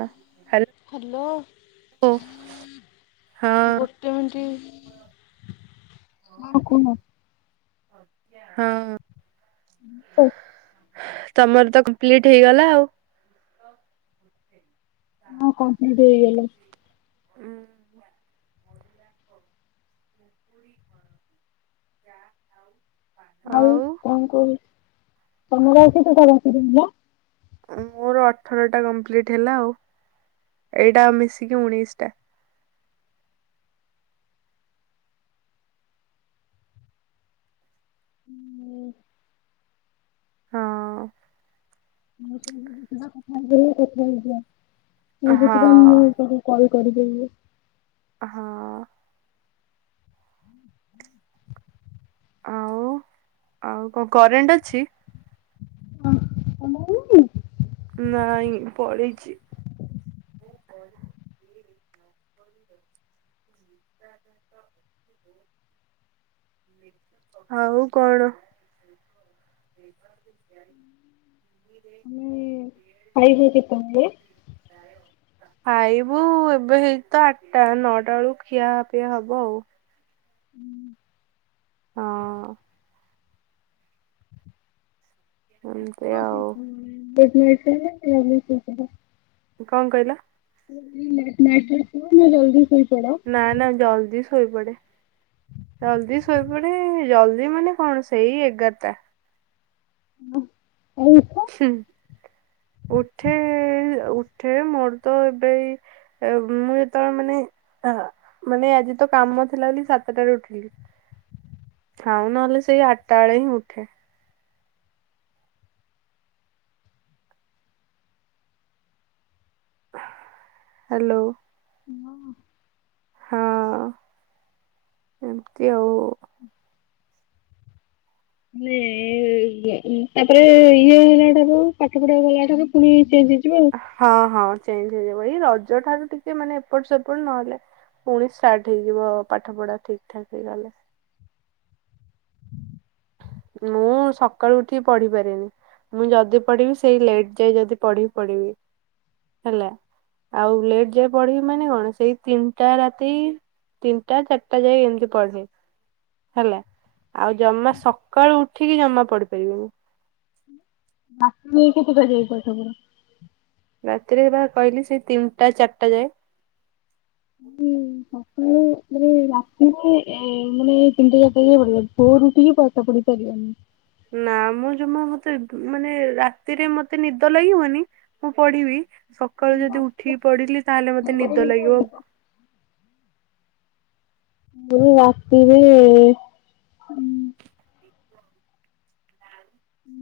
Hello hello. ହଁ ଗୋ [inaudible] ହଁ! ଓ ତମର୍ ତ କମ୍ପ୍ଲିଟ୍ ହେଇଗଲା ଆଉ। ହଁ! କମ୍ପ୍ଲିଟ୍ ହେଇଗଲା। [inaudible] ଆଉ ତମର ଆଉ କେତଟା ବାକି ରହିଲା? ମୋର ଅଠରଟା କମ୍ପ୍ଲିଟ୍ ହେଲା ଆଉ, ଏଇଟା ଆଉ ମିଶିକି ଉଣେଇଶ୍ ଟା। ହଁ! କଥା ହଁ [inaudible] ହଁ! ଆଉ, ଆଉ କ--କରେଣ୍ଟ୍ ଅଛି? [inaudible] ନାଇଁ, ପଳେଇଚି। [inaudible] ଆଉ କଣ? [inaudible] ହିରେ ଆମେ [unintelligible] ଖାଇବୁ ଏବେ ହେଇ ତ ଆଠଟା ନଅଟା ବେଳକୁ ଖିଆ ପିଇଆ ହବ ଆଉ। ହଁ-ଅ-ଅ-ଅ, ହୁଁ [unintelligible] କଣ କହିଲ? [unintelligible] ଲେଟ୍ ନାଇଟ୍ ରେ ଶୁଅ ନା ଜଲଦି ଶୋଇପଡ଼? ନା, ନା ଜଲଦି ଶୋଇପଡେ, ଜଲଦି ଶୋଇପଡେ ଜଲଦି ମାନେ କଣ ସେଇ ଏଗାର୍ ଟା। [unintelligible] ହୁଁ, ଉଠେ-ଏ-ଏ-ଏ ଉଠେ ମୋର ତ ଏବେ ଏଇ ଏ ମୁଁ ଏ ତର ମାନେ ଅ ମାନେ ଆଜି ତ କାମ ଥିଲା ବୋଲି ସାତଟାରେ ଉଠିଲି। ଥାଉ ନହେଲେ ସେଇ ଆଠଟା ବେଳେ ହିଁ ଉଠେ। ହ ହ୍ୟାଲୋ, ହଁ। ହଁ, ଏମତି ଆଉ। ନେ-ଏ-ଏ-ଏ ଇ ଏ ତାପରେ ଇଏ ହେଲା ଠାରୁ ପାଠ ପଢା ଗଲା ଠାରୁ ପୁଣି ଚେଞ୍ଜ ହେଇଯିବ। ଆଉ। ହଁ, ହଁ ଚେଞ୍ଜ ହେଇଯିବ ଏଇ ରଜ ଠାରୁ ଟିକେ ମାନେ ଏପଟ ସେପଟ ନହେଲେ ପୁଣି ଷ୍ଟାର୍ଟ ହେଇଯିବ ପାଠ ପଢା ଠିକ୍ ଠାକ ହେଇଗଲେ। ମୁଁ ସକାଳୁ ଉଠିକି ପଢି ପାରେନି। ମୁଁ ଯଦି ପଢିବି ସେଇ ଲେଟ ଯାଏ ଯଦି ପଢିବି ପଢିବି ହେଲା। ଆଉ ଲେଟ୍ ଯାଏ ପଢିବି ମାନେ କଣ ସେଇ ତିନିଟା ରାତି। ତିନିଟା ଚାରିଟା ଯାଏ ଏମିତି ପଢେ। ହେଲା, ଆଉ ଜମା ସକାଳୁ ଉଠିକି ଜମା ପଡି ପାରିବିନି। ରାତିରେ କେତେଟା ଯାଏ ପାଠ ପଢ଼? ରାତିରେ ବା କହିଲି ସେଇ ତିନିଟା ଚାରିଟା ଯାଏ। ହୁଁ, [unintelligible] ଆକଚୁଇଲି ଏ-ଏ-ଏ ମାନେ ତିନିଟା ଚାରିଟା ଯାଏ ପଢ଼ି ପାରିବି ଭୋଅରୁ ଉଠିକି ପାଠ ପଢ଼ି ପାରିବିନି। ନା, ମୁଁ ଜମା ମତେ ମାନେ ରାତିରେ ମତେ ନିଦ ଲାଗିବନି ମୁଁ ପଢିବି ସକାଳୁ ଯଦି ଉଠିକି ପଢିଲି ତାହେଲେ ମତେ ମୋର ନିଦ କିନ୍ତୁ ଲାଗିବ। ଓଲଟା। ମୁଁ ରାତିରେ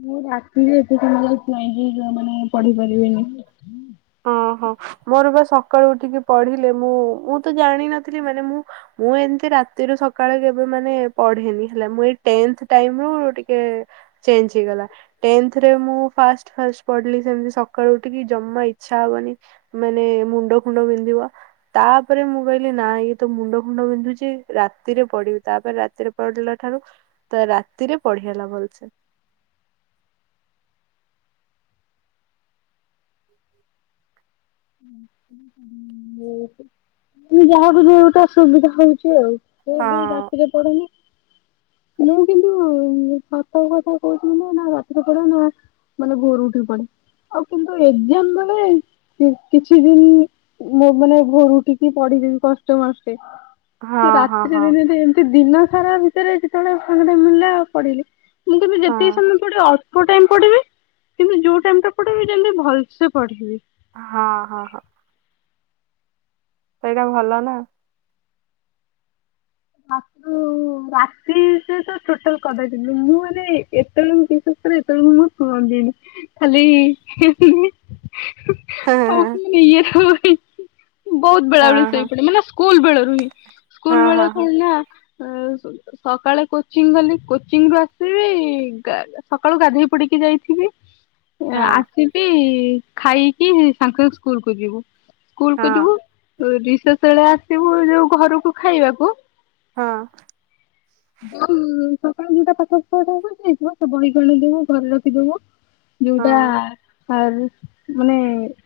ମୁଁ ରାତିରେ ଏତେ ସମୟ ଯାଏ ଚେଇକି ମାନେ ପଢ଼ି ପାରିବିନି। ଓହୋ, ମୋର ବା ସକାଳୁ ଉଠିକି ପଢିଲେ ମୁଁ, ମୁଁ ତ ଜାଣିନଥିଲି ମାନେ ମୁଁ ମୁଁ ଏମତି ରାତିରୁ ସକାଳେ କେବେ ମାନେ ପଢେନି ହେଲା, ଏଇ ଟେନ୍ଥ ଟାଇମ ରୁ ଟିକେ-ଏ-ଏ ଚେଞ୍ଜ ହେଇଗଲା ଟେନଥ୍ ରେମୁ ଫାଷ୍ଟ ଫାଷ୍ଟ ପଢିଲି ସେମତି ସକାଳୁ ଉଠିକି ଜମା ଇଚ୍ଛା ହବନି ମାନେ ମୁଣ୍ଡ ଫୁଣ୍ଡ ବିନ୍ଧିବ। ତାପରେ ମୁଁ କହିଲି ନା ଇଏ ତ ମୁଣ୍ଡ ଫୁଣ୍ଡ ବିନ୍ଧୁଛି ରାତିରେ ପଡିବି ତାପରେ ରାତିରେ ପଡିଲା ଠାରୁ ତ ରାତିରେ ପଢି ହେଲା ବଲସେ। ଯାହାକୁ ଯଉଟା ସୁବିଧା ହଉଛି ଆଉ। ସେ ବି ହଁ ରାତିରେ ପଡୁନି। ମୁଁ କିନ୍ତୁ-ଉ-ଉ-ଉ ସତ କଥା କହୁଚି ମୁଁ ନା ରାତିରେ ପଢ଼େ ନା ମାନେ ଭୋରୁ ଉଠିକି ପଡେ ଆଉ କିନ୍ତୁ ଏକ୍ଜାମ ବେଳେ କିଛି ଦିନ ମୋ ମାନେ ଭୋରୁ ଉଠିକି ପଡିିଦେମି କଷ୍ଟେ ମଷ୍ଟେ ହଁ ତ ହଁ ରାତ୍ରି ହଁ ଦିନ ତ ଏମିତି ଦିନ ସାରା ଭିତରେ ଯେତେବେଳେ ସାଙ୍ଗଟେ ମିଳିଲେ ଆଉ ପଡିଲି। ମୁଁ କିନ୍ତୁ ହଁ ଯେତିକି ସମୟ ପଡିବି ଅ ଟାଇମ ପଢିବି କିନ୍ତୁ ଯୋଉ ଟାଇମଟା ପଢ଼ିବି ଯେମିତ ଭଲସେ ପଢିବି। ହଁ ହଁ ହଁ। ସେଇଟା ଭଲ ନା। ଶାଶୁ ରାତି ସେତ ଛୋଟରୁ କରିଦେଇଛନ୍ତି, ମୁଁ ମାନେ ଏତେବେଳେ କିନ୍ତୁ ଏତେବେଳୁ [unintelligible] ହ, ଦିନ ଖାଲି ହିଁ ହିଁ ହଁ ହଁ ହିଁ ହିଁ [unintelligible] ବହୁତ ବେଳେ ବେଳି ହଁ ଶୋଇପଡେ ମାନେ ସ୍କୁଲ ବେଳରୁ ହିଁ ସ୍କୁଲ ବେଳେ ହଁ ହଁ କଣନା ଆଁ ସକାଳେ କୋଚିଂ ଗଲି କୋଚିଂ ରୁ ଆସିବି ଗା ସକାଳୁ ଗାଧେଇ ପଡିକି ଯାଇଥିବି। ଆଁ ହଁ ଆସିବି ଖାଇକି ସାଙ୍ଗ ସାଙ୍ଗେ ସ୍କୁଲକୁ ଯିବୁ। ସ୍କୁଲକୁ ହଁ ଯିବୁ ରିସେଷ ବେଳେ ଆସିବୁ ଯୋଉ ଘରକୁ ଖାଇବାକୁ ହଁ। ଯଉ ସକାଳୁ ଦିଟା ପାଠ [unintelligible] ଯାଇଥିବ ସେ ବହିଖଣ୍ଡ ଦେବୁ ଘରେ ରଖିଦେବୁ। ଯଉଟା ହଁ ଆର ମାନେ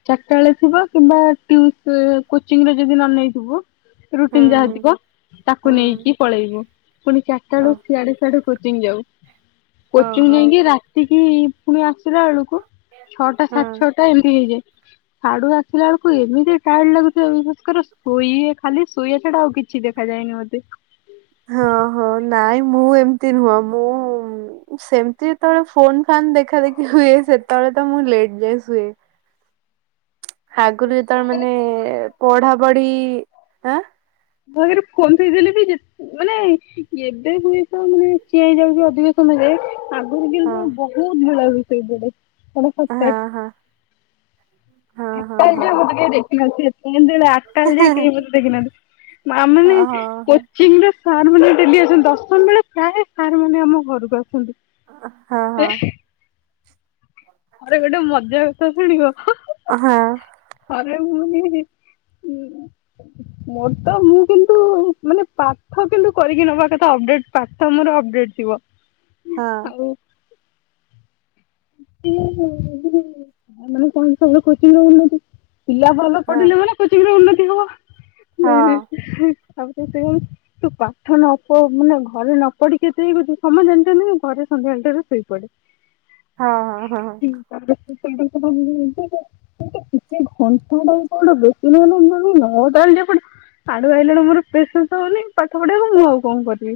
ଚାରିଟା ବେଳେ ଥିବ କିମ୍ବା ଟିୟୁ ସେ କୋଚିଂରେ ଯଦି ନ ନେଇଥିବ ହୁଁ ରୁଟିନ ଯାହା ହୁଁ ଥିବ ତାକୁ ହୁଁ ନେଇକି ପଳେଇବ। ପୁଣି ଚାରିଟାରୁ ଓ ସିଆଡେ ସିଆଢୁ କୋଚିଂ ଯାଉ କୋଚିଂ ଓହୋ ଯାଇକି ରାତିକି ପୁଣି ଆସିଲା ବେଳକୁ ଛଅଟା ହଁ ସାଢ଼େ ଛଅଟା ଏମିତି ହେଇଯାଏ। ସାଡୁ ଆସିଲା ବେଳକୁ ଏମିତି ଟାଇଡା ଲାଗୁଥିବ ବିଶ୍ୱାସ କର ଶୋଇଏ ଖାଲି ଶୋଇବା ଛଡା ଆଉ କିଛି ଦେଖା ଯାଏନି ମୋତେ। ହଁ ହଁ ନାଇଁ ମୁଁ ଏମତି ନୁହଁ ମୁଁ ସେମିତି ଯେତେବେଳେ ଫୋନ ଫାନ୍ ଦେଖା ଦେଖି ହୁଏ ସେତେବେଳେ ତ ମୁଁ ଲେଟ ଯାଏ ଶୁଏ। ଆଗୁରୁ ଯତେଳେ ମାନେ ପଢାପଢି ଆଁ ମୋ ଆଗରେ ଫୋନ ଥୋଇ ଦେଲେ ବି ଯା ମାନେ ଏବେ କୁଇଷ ମାନେ ଚିଆଇ ଯାଉଛି ଅଧିକ ସମୟ ଯାଏ। ଆଗରୁ କିନ୍ତୁ ବହୁତ ଭଲ ରୋଷେଇ ପଡ଼େ, ବଡ ହଁ [unintelligible] ହଁ [unintelligible] ହଁ ହଁ ମତେ ହଁ କେହି ଦେଖିନଥିବେ ଯେମିତି ଆଠଟା ହେଇଯାଏ କେହି ମତେ ଦେଖି ନାହାନ୍ତି। ଆ ମାନେ ହଁ କୋ ଚିଙ୍ଗରେ ସାର୍ ମାନେ ଡେଲି ଆସନ୍ତି ଦଶମ ବେଳେ ପ୍ରାୟ ସାର୍ ମାନେ ଆମ ଘରକୁ ଆସନ୍ତି। ଆ ହଁ ହଁ। ଆରେ ଗୋଟେ ମଜା କଥା ଶୁଣିବ ହାଁ ହାଁ। ହଁ ହଁ ଘରେ ମୁନି ଉଁ ହଁ ମୋର ତ ମୁଁ କିନ୍ତୁ ମାନେ ପାଠ କିନ୍ତୁ କରିକି ନବା କଥା ଅପଡେଟ ପାଠ ମୋର ଅପଡେଟ ଥିବ। ହଁ। ଆଉ ସିଏ ମାନେ କଣ ସବ କୋଚି ନଉଚନ୍ତି। ପିଲା ଭଲ ହଁ ହଁ ହଁ ପଢିଲେ ମାନେ କୋଚିର ଉନ୍ନତି ହବ ଉଁ [unintelligible] ତୁ ପାଠ ନ ପ ମାନେ ଘରେ ନ ପଢିକି କେତେ ହେଇଛୁ ସମୟ ଜାଣିଚନ୍ତି ଘରେ ସନ୍ଧ୍ୟାବେଳ ଟାରେ ଶୋଇପଡେ। ହଁ ହଁ ହଁ। [unintelligible] ସେଟା ଟିକେ ଘଣ୍ଟାଟା କୁ ବେଶ ନହେଲେ ନଅଟା ହେଲେ ପ ସାଡୁ ଆଇଲା ବେଳୁ ମୋର ପେସେନ୍ସ ହଉନି ପାଠ ପଢିବାକୁ ମୁଁ ଆଉ କଣ କରିବି?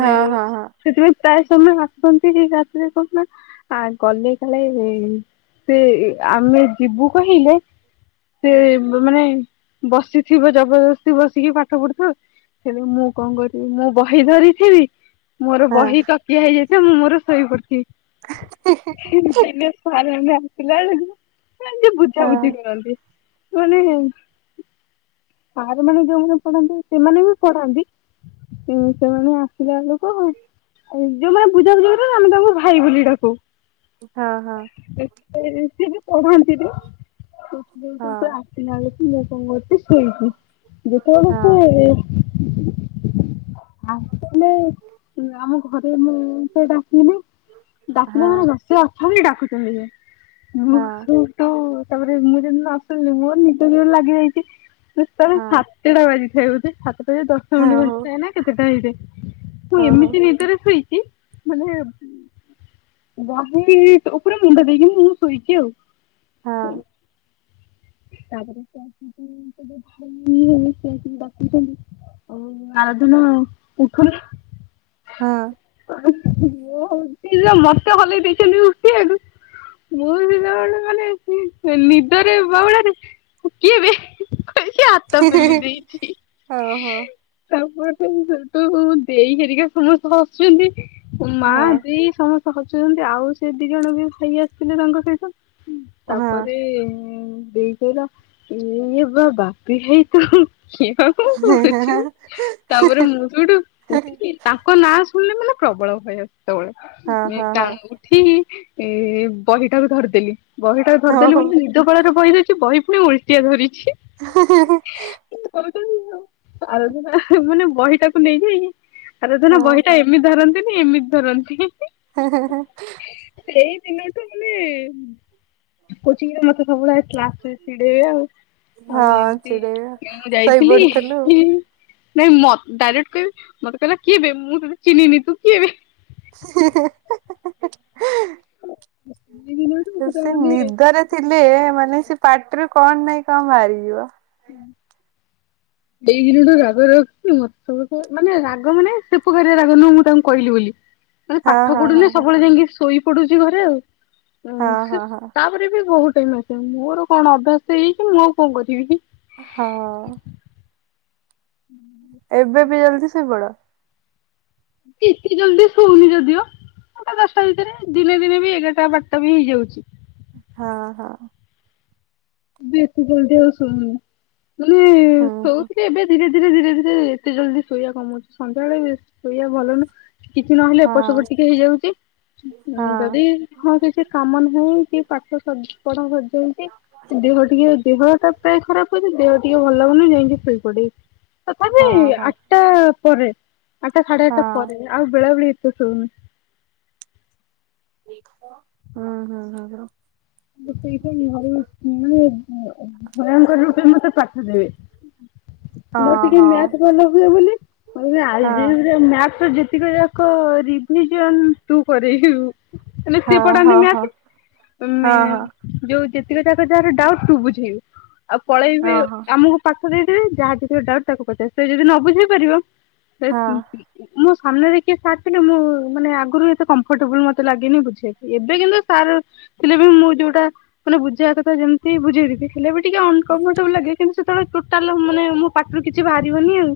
ଉଁ ହଁ ହଁ ସେଥିପାଇଁ ପ୍ରାୟ ସମୟ ଆସନ୍ତି ଏଇ ରାତିରେ କଣ ନା ଆ ଗଲେ କାଳେ ସେ ଆମେ ଯିବୁ କହିଲେ ସେ ହଁ ମାନେ ବସିଥିବ ଜବରଦସ୍ତି ବସିକି ପାଠ ପଢୁଥିବେ ହେଲେ ମୁଁ କଣ କରିବି ମୁଁ ବହି ଧରିଥିବି ମୋର ହଁ ବହି ତକିଆ ହେଇଯାଇଥିବ ମୁଁ ମୋର ଶୋଇ ପଡିଥିବି। ଦିନେ [unintelligible] ଆସିଲା ବେଳକୁ ସେ ଏମିତି ବୁଝା ବୁଝି କରନ୍ତି। ସେ ମାନେ ସାର୍ ମାନେ ଯୋଉମାନେ ପଢାନ୍ତି ସେମାନେ ବି ପଢାନ୍ତି? ଉଁ ସେ ମାନେ ଆସିଲା ବେଳକୁ ଯୋଉମାନେ ବୁଝା ବୁଝି କରନ୍ତି ଆମେ ତାଙ୍କୁ ଭାଇ ବୋଲି ଡାକୁ। ହଁ ହଁ। [unintelligible] ସେ ବି ପଢ଼ାନ୍ତି ବି। [unintelligible] ଦେଖିଲା ବେଳକୁ ଇଏ କଣ କରୁଚି ଶୋଇଚି। ଶୋଇଛିି ଯେତେବେଳେ ସେ। [unintelligible] ଥରେ ମୁଁ ତ ଡାକିଲି ପିଲାମାନେ [unintelligible] ଡାକୁଛନ୍ତି ଯେ। ମୁଁ ତୁ ତ ତାପରେ ମୁଁ ଯେମିତି ନଶୁଣିଲି ମୋର ନିଦ ଜୋରେ ଲାଗିଯାଇଚି। ସେତେବେଳେ ସା କେଇଟା ବାଜିଚି ଖାଇବ ସେ ସାତ ଦଶ ମିନିଟ [unintelligible] କେତେଟା ହେଇଯାଏ। ମୁଁ ଏମିତି ନିଦରେ ଶୋଇଚି ମାନେ ବହି ଉପରେ ମୁଣ୍ଡ ଦେଇକି ମୁଁ ଶୋଇଚି ଆଉ। ହଁ। ତାପରେ ସେ ଆସିକି ସେ ଯୋଉ ଭାଇ ହେବେ ସେ ଆସିକି ବସିଛନ୍ତି। ଆଉ ଆରାଧନା ଉଠୁନ। ହଁ। [unintelligible] ମତେ ହଲେଇ ଦେଇଛନ୍ତି ଉଠିବାକୁ ମୁଁ ସେତେବେଳେ ମାନେ ସେ ନିଦରେ [unintelligible] କିଏ ବେ କହିକି ହାତ ପେଲି ଦେଇଚି। ତାପରଠୁ ସେଠୁ ଦେଈ ହେରିକା ସମସ୍ତେ ହସୁଛନ୍ତି। ମା ଦେଈ ସମସ୍ତେ ହସୁଛନ୍ତି। ଆଉ ସେ ଦି ଜଣ ବି ଭାଇ ଆସିଥିଲେ ତାଙ୍କ ସହିତ। ହୁଁ, ତାପରେ ଦେଇ କହିଲା ଇଏ ବା ବାପି ଭାଇ ତ କି [unintelligible] ତାପରେ ମୁଁ ସେଉଠୁ ଉଠିକି ତାଙ୍କ ନାଁ ଶୁଣିଲେ ମାନେ ପ୍ରବଳ ଭୟ ସେତେବେଳେ। [unintelligible] ଉଠି ଏ ବହିଟାକୁ ଧରିଦେଲି। ବହିଟାକୁ ଧରିଦେଲି ବୋଲି ନିଦ ବାଉଳରେ ବହି ଧରି ଚି। ବହି ପୁଣି ଓଲଟିଆ ଧରିଚି। [inaudible] ଏମିତି କରୁଛନ୍ତି ଆଉ। ଆରଧନା ମାନେ ବହିଟାକୁ ନେଇଯାଇକି ଆରଧନା ବହିଟାକୁ ଏମିତି ଧରନ୍ତିନି ଏମିତି ଧରନ୍ତି। ହେଁ ହେଁ ହେଁ। ସେଇ ଦିନ ତୁ ମାନେ କୋଚିଂ ରେ ମତେ ସବୁବେଳେ ଆ କ୍ଲା ସ୍ ରେ ଚିଡେଇବେ ଆଉ। ଆଉ ହଁ ଏମିତି ଚିଡେଇବା ମୁଁ ଯାଇଥିଲି ଶୋଇପଡିଥିଲୁ। ନାଇଁ ମ ଡାଇରେକ୍ଟ କହିବେ ମତେ କହିଲ କିଏ ବେ ମୁଁ ତତେ ଚିହ୍ନିନି ତୁ କିଏ ବେ। ସେଇ ଦିନଠୁ ପୁରା ସେ ମାନେ ନିଦରେ ଥିଲେ ମାନେ ସେ ପାଟିରୁ କଣ ନାଇଁ କଣ ବାହାରିଯିବ। ଉଁ। ହ ସେଇ ଦିନଠୁ ରାଗ ରଖିଚୁ ମତେ ସମସ୍ତେ ରାଗ ମାନେ ସେ ପ୍ରକାରିଆ ରାଗ ନୁହଁ ମୁଁ ତାଙ୍କୁ କହିଲି ବୋଲି। ମାନେ ହଁ ପାଠ ହଁ ହଁ ପଢୁନି ସବୁବେଳେ ଯାଇକି ଶୋଇ ପଡୁଚି ଘରେ ଆଉ। ହଁ ସେ ହଁ ହଁ ତା ରେ ବି ବହୁତ ଟାଇମ ଆସିବ। ମୋର କଣ ଅଭ୍ୟାସ ହେଇଚି ମୁଁ ଆଉ କଣ କରିବି। ହଁ। [unintelligible] ଏବେ ବି ଜଲ୍ଦି ଶୋଇପଡ଼? ଏତେ ଜଲଦି ସୋଉନି ଯଦିଓ ସେଟା ଦଶଟା ଭିତରେ ଦିନେ ଦିନେ ବି ଏଗାରଟା ବାରଟା ବି ହେଇଯାଉଛି। ହଁ ହଁ। ବେଶୀ ଜଲଦି ଆଉ ଶୋଇବୁନି ମାନେ ହୁଁ ହୁଁ ଶୋଉଥିଲି ଏବେ ଧୀରେ ଧୀରେ ଧୀରେ ଧୀରେ ଏତେ ଜଲଦି ଶୋଇବା କମଉଛି ସନ୍ଧ୍ୟାବେଳେ ଶୋଇବା ଭଲନୁହଁ। କିଛି ନହେଲେ ଏପଟ ହଁ ସେପଟ ଟିକେ ହେଇଯାଉଛି। ହଁ ଯଦି ହଁ କିଛି କାମ ନାହଁ କି ପାଠପଢ଼ା ସରଯାଇଛି। ଦେହ ଟିକେ ଦେହଟା ପ୍ରାୟ ଖରାପ ହଉଛି ଦେହ ଟିକେ ଭଲ ଲାଗୁନି ଯାଇକି ଶୋଇ ପଡେ଼। ତଥାପି ହଁ ହଁ ହଁ। ଆଠଟା ପରେ ଆଠଟା ସାଢେ ଆଠଟା ପରେ ଆଉ ବେଳା ବେଳି ଏତେ ଶୋଉନି। ହୁଁ ହୁଁ ହଁ ହୁଁ। [unintelligible] ମୋର ହଁ ଟିକେ ହଁ ମ୍ୟାଥ ଭଲ ହୁଏ ବୋଲି ହଁ ଆଲଜେବ୍ରା ମ୍ୟାଥର ଯେତିକିଯାକ କ ରିଭିଜନ ତୁ କରେଇବୁ। ନ ହେନେ ସେ ହଁ ପଢ଼ାନ୍ତି ହଁ ହଁ। ମ୍ୟାଥ। ହଁ ହଁ ଯୋଉ ଯେତିକି ଯାକ ଯାହାର ଡାଉଟ ତୁ ବୁଝେଇବୁ ଆଉ ପଳେଇବେ ହଁ ଆମକୁ ତାକୁ ଦେଇଦେବେ ଯାହା ଯେତେକ ଡାଉଟ ତାକୁ ପଚାରିବ ଯଦି ସେ ନ ବୁଝେଇ ପାରିବ। ହଁ ହଁ [unintelligible] ମୁଁ ସାମ୍ନାରେ କିଏ ସାର୍ ଥିଲେ ମୁଁ ମାନେ ଆଗରୁ ଏତେ କମ୍ଫର୍ଟେବୁଲ ମତେ ଲାଗେନି ବୁଝେଇବାକୁ ଏବେ କିନ୍ତୁ ସାର୍ ଥିଲେ। ମୁଁ ଯୋଉଟା ମାନେ ବୁଝେଇବାକଥା ଯେମିତି ବୁଝେଇ ଦେବି ହେଲେ ବି ଟିକେ ଅନକମ୍ଫର୍ଟେବଲ ଲାଗେ କିନ୍ତୁ ବେଳେ ଟୋଟାଲ ମାନେ ମୋ ପାଟରୁ କିଛି ବାହାରିବନି ଆଉ।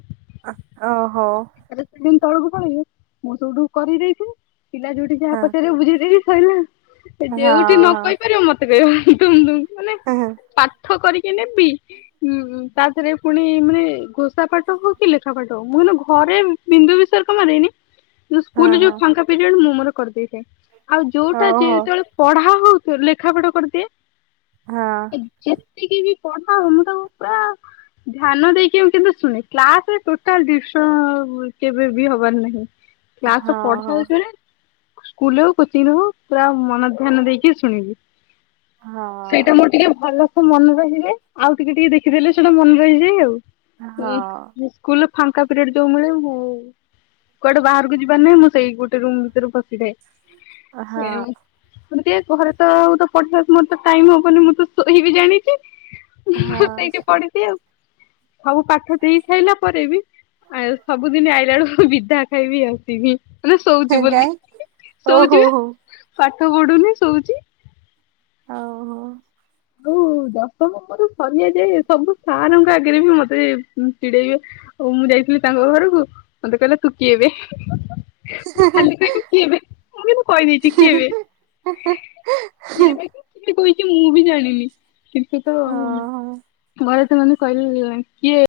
ଓହୋ। ତାଲେ ସେଦିନ ତଳକୁ ପଳେଇବେ ମୁଁ ସବୁଠୁ କରିଦେଇଥିବି ପିଲା ଯୋଉଠି ଯାହା ହଁ ପଚାରିବେ ବୁଝେଇଦେଇବି। କହିଲା ସେ ହଁ ଯୋଉଠି ନ ହଁ। କହିପାରିବ ମତେ କହିବା ତମ ମାନେ ହଁ ପାଠ କରିକି ନେବି ଉଁ ତା ଦେହରେ ପୁଣି ମାନେ ପୁଣି ସା ପାଠ ହଉ କି ଲେଖାପାଠ ହଉ ମୁଁ କହେଲେ ଘରେ ବିନ୍ଦୁ ବିସର୍ଗ ମାରେନି। ସ୍କୁଲ ଯୋଉ ହଁ ଫାଙ୍କା ପିରିଅଡ ମୁଁ ମୋର କରିଦେଇଥାଏ ଆଉ ଯୋଉଟା ହଁ ଓହୋ ଯେତେବେଳେ ପଢା ହଉ ଲେଖା ପଢା କରିଦିଏ। ହଁ। ଯେତିକି ବି ପଢା ମୁଁ ତାକୁ ପୁରା ଧ୍ୟାନ ଦେଇକି ମୁଁ କିନ୍ତୁ ଶୁଣେ କ୍ଲାସରେ ଟୋଟାଲ ଡିଷ୍ଟର୍ବ କେବେ ବି ହବାର ନାହିଁ। କ୍ଲାସରେ ହଁ ହଁ ପଢା ହଁ। ହଉଛି ମାନେ ସ୍କୁଲରେ ହଉ କୋଚିଂରେ ହଉ ପୁରା ମନଧ୍ୟାନ ଦେଇକି [unintelligible] ହଁ। ସେଇଟା ମୋର ଟିକେ ଭଲସେ ମନେ ରହିଲେ ଆଉ ଟିକେ ଟିକେ ଦେଖିଦେଲେ ସେଇଟା ମନେ ରହିଯାଏ ଆଉ। ଉଁ ସ୍କୁଲରେ ଫାଙ୍କା ପିରିଅଡ ଯଉ ମିଳେ ମୁଁ କୁଆଡେ ବାହାରକୁ ଯିବାର ନାଁଇ ମୁଁ ସେଇ ଗୋଟେ ରୁମ ଭିତରେ ହଁ ପଶିଥାାଏ। ହଁ [unintelligible] ତ ତ ପଠେଇବା ମୋର ତ ଟାଇମ ହବନି ମୁଁ ତ ଶୋଇବି ଜାଣିଛି। ମୁଁ ହଁ ସେଇଠି ପଢଛିି ଆଉ। ସବୁ ପାଠ ଦେଇ ସାଇଲା ପରେ ବି ଆଉ ସବୁଦିନ ଆଇଲାା ବେଳକୁ ବିଧା ଖାଇବି ଆସିବି ମାନେ ଶୋଉଛି ବୋଲି କାଇଁ ଓହୋ ଶୋଉଛି ବା। ହୋ ପାଠ ପଢୁନି ଶୋଉଛି। ହଉ ହଉ। ହଉ ଦଶମ ମୋର ସରିଆ ଯାଏ ସବୁ ସାରଙ୍କ ଆଗରେ ବି ମତେ ଚିଡେଇବେ। ଆଉ ମୁଁ ଯାଇଥିଲି ତାଙ୍କ ଘରକୁ ମତେ କହିଲା ତୁ କିଏ ବେ। ମୁଁ ଖାଲି କହିଲି କିଏ ବେ, ମୁଁ କିନ୍ତୁ କହିଦେଇଛି କିଏ ବେ। କିଏ ବେ କହିଛି ମୁଁ ବି ଜାଣି କିନ୍ତୁ ହଁ ହଁ। ତ ଘରେ ସେମାନେ କହିଲେ କିଏ?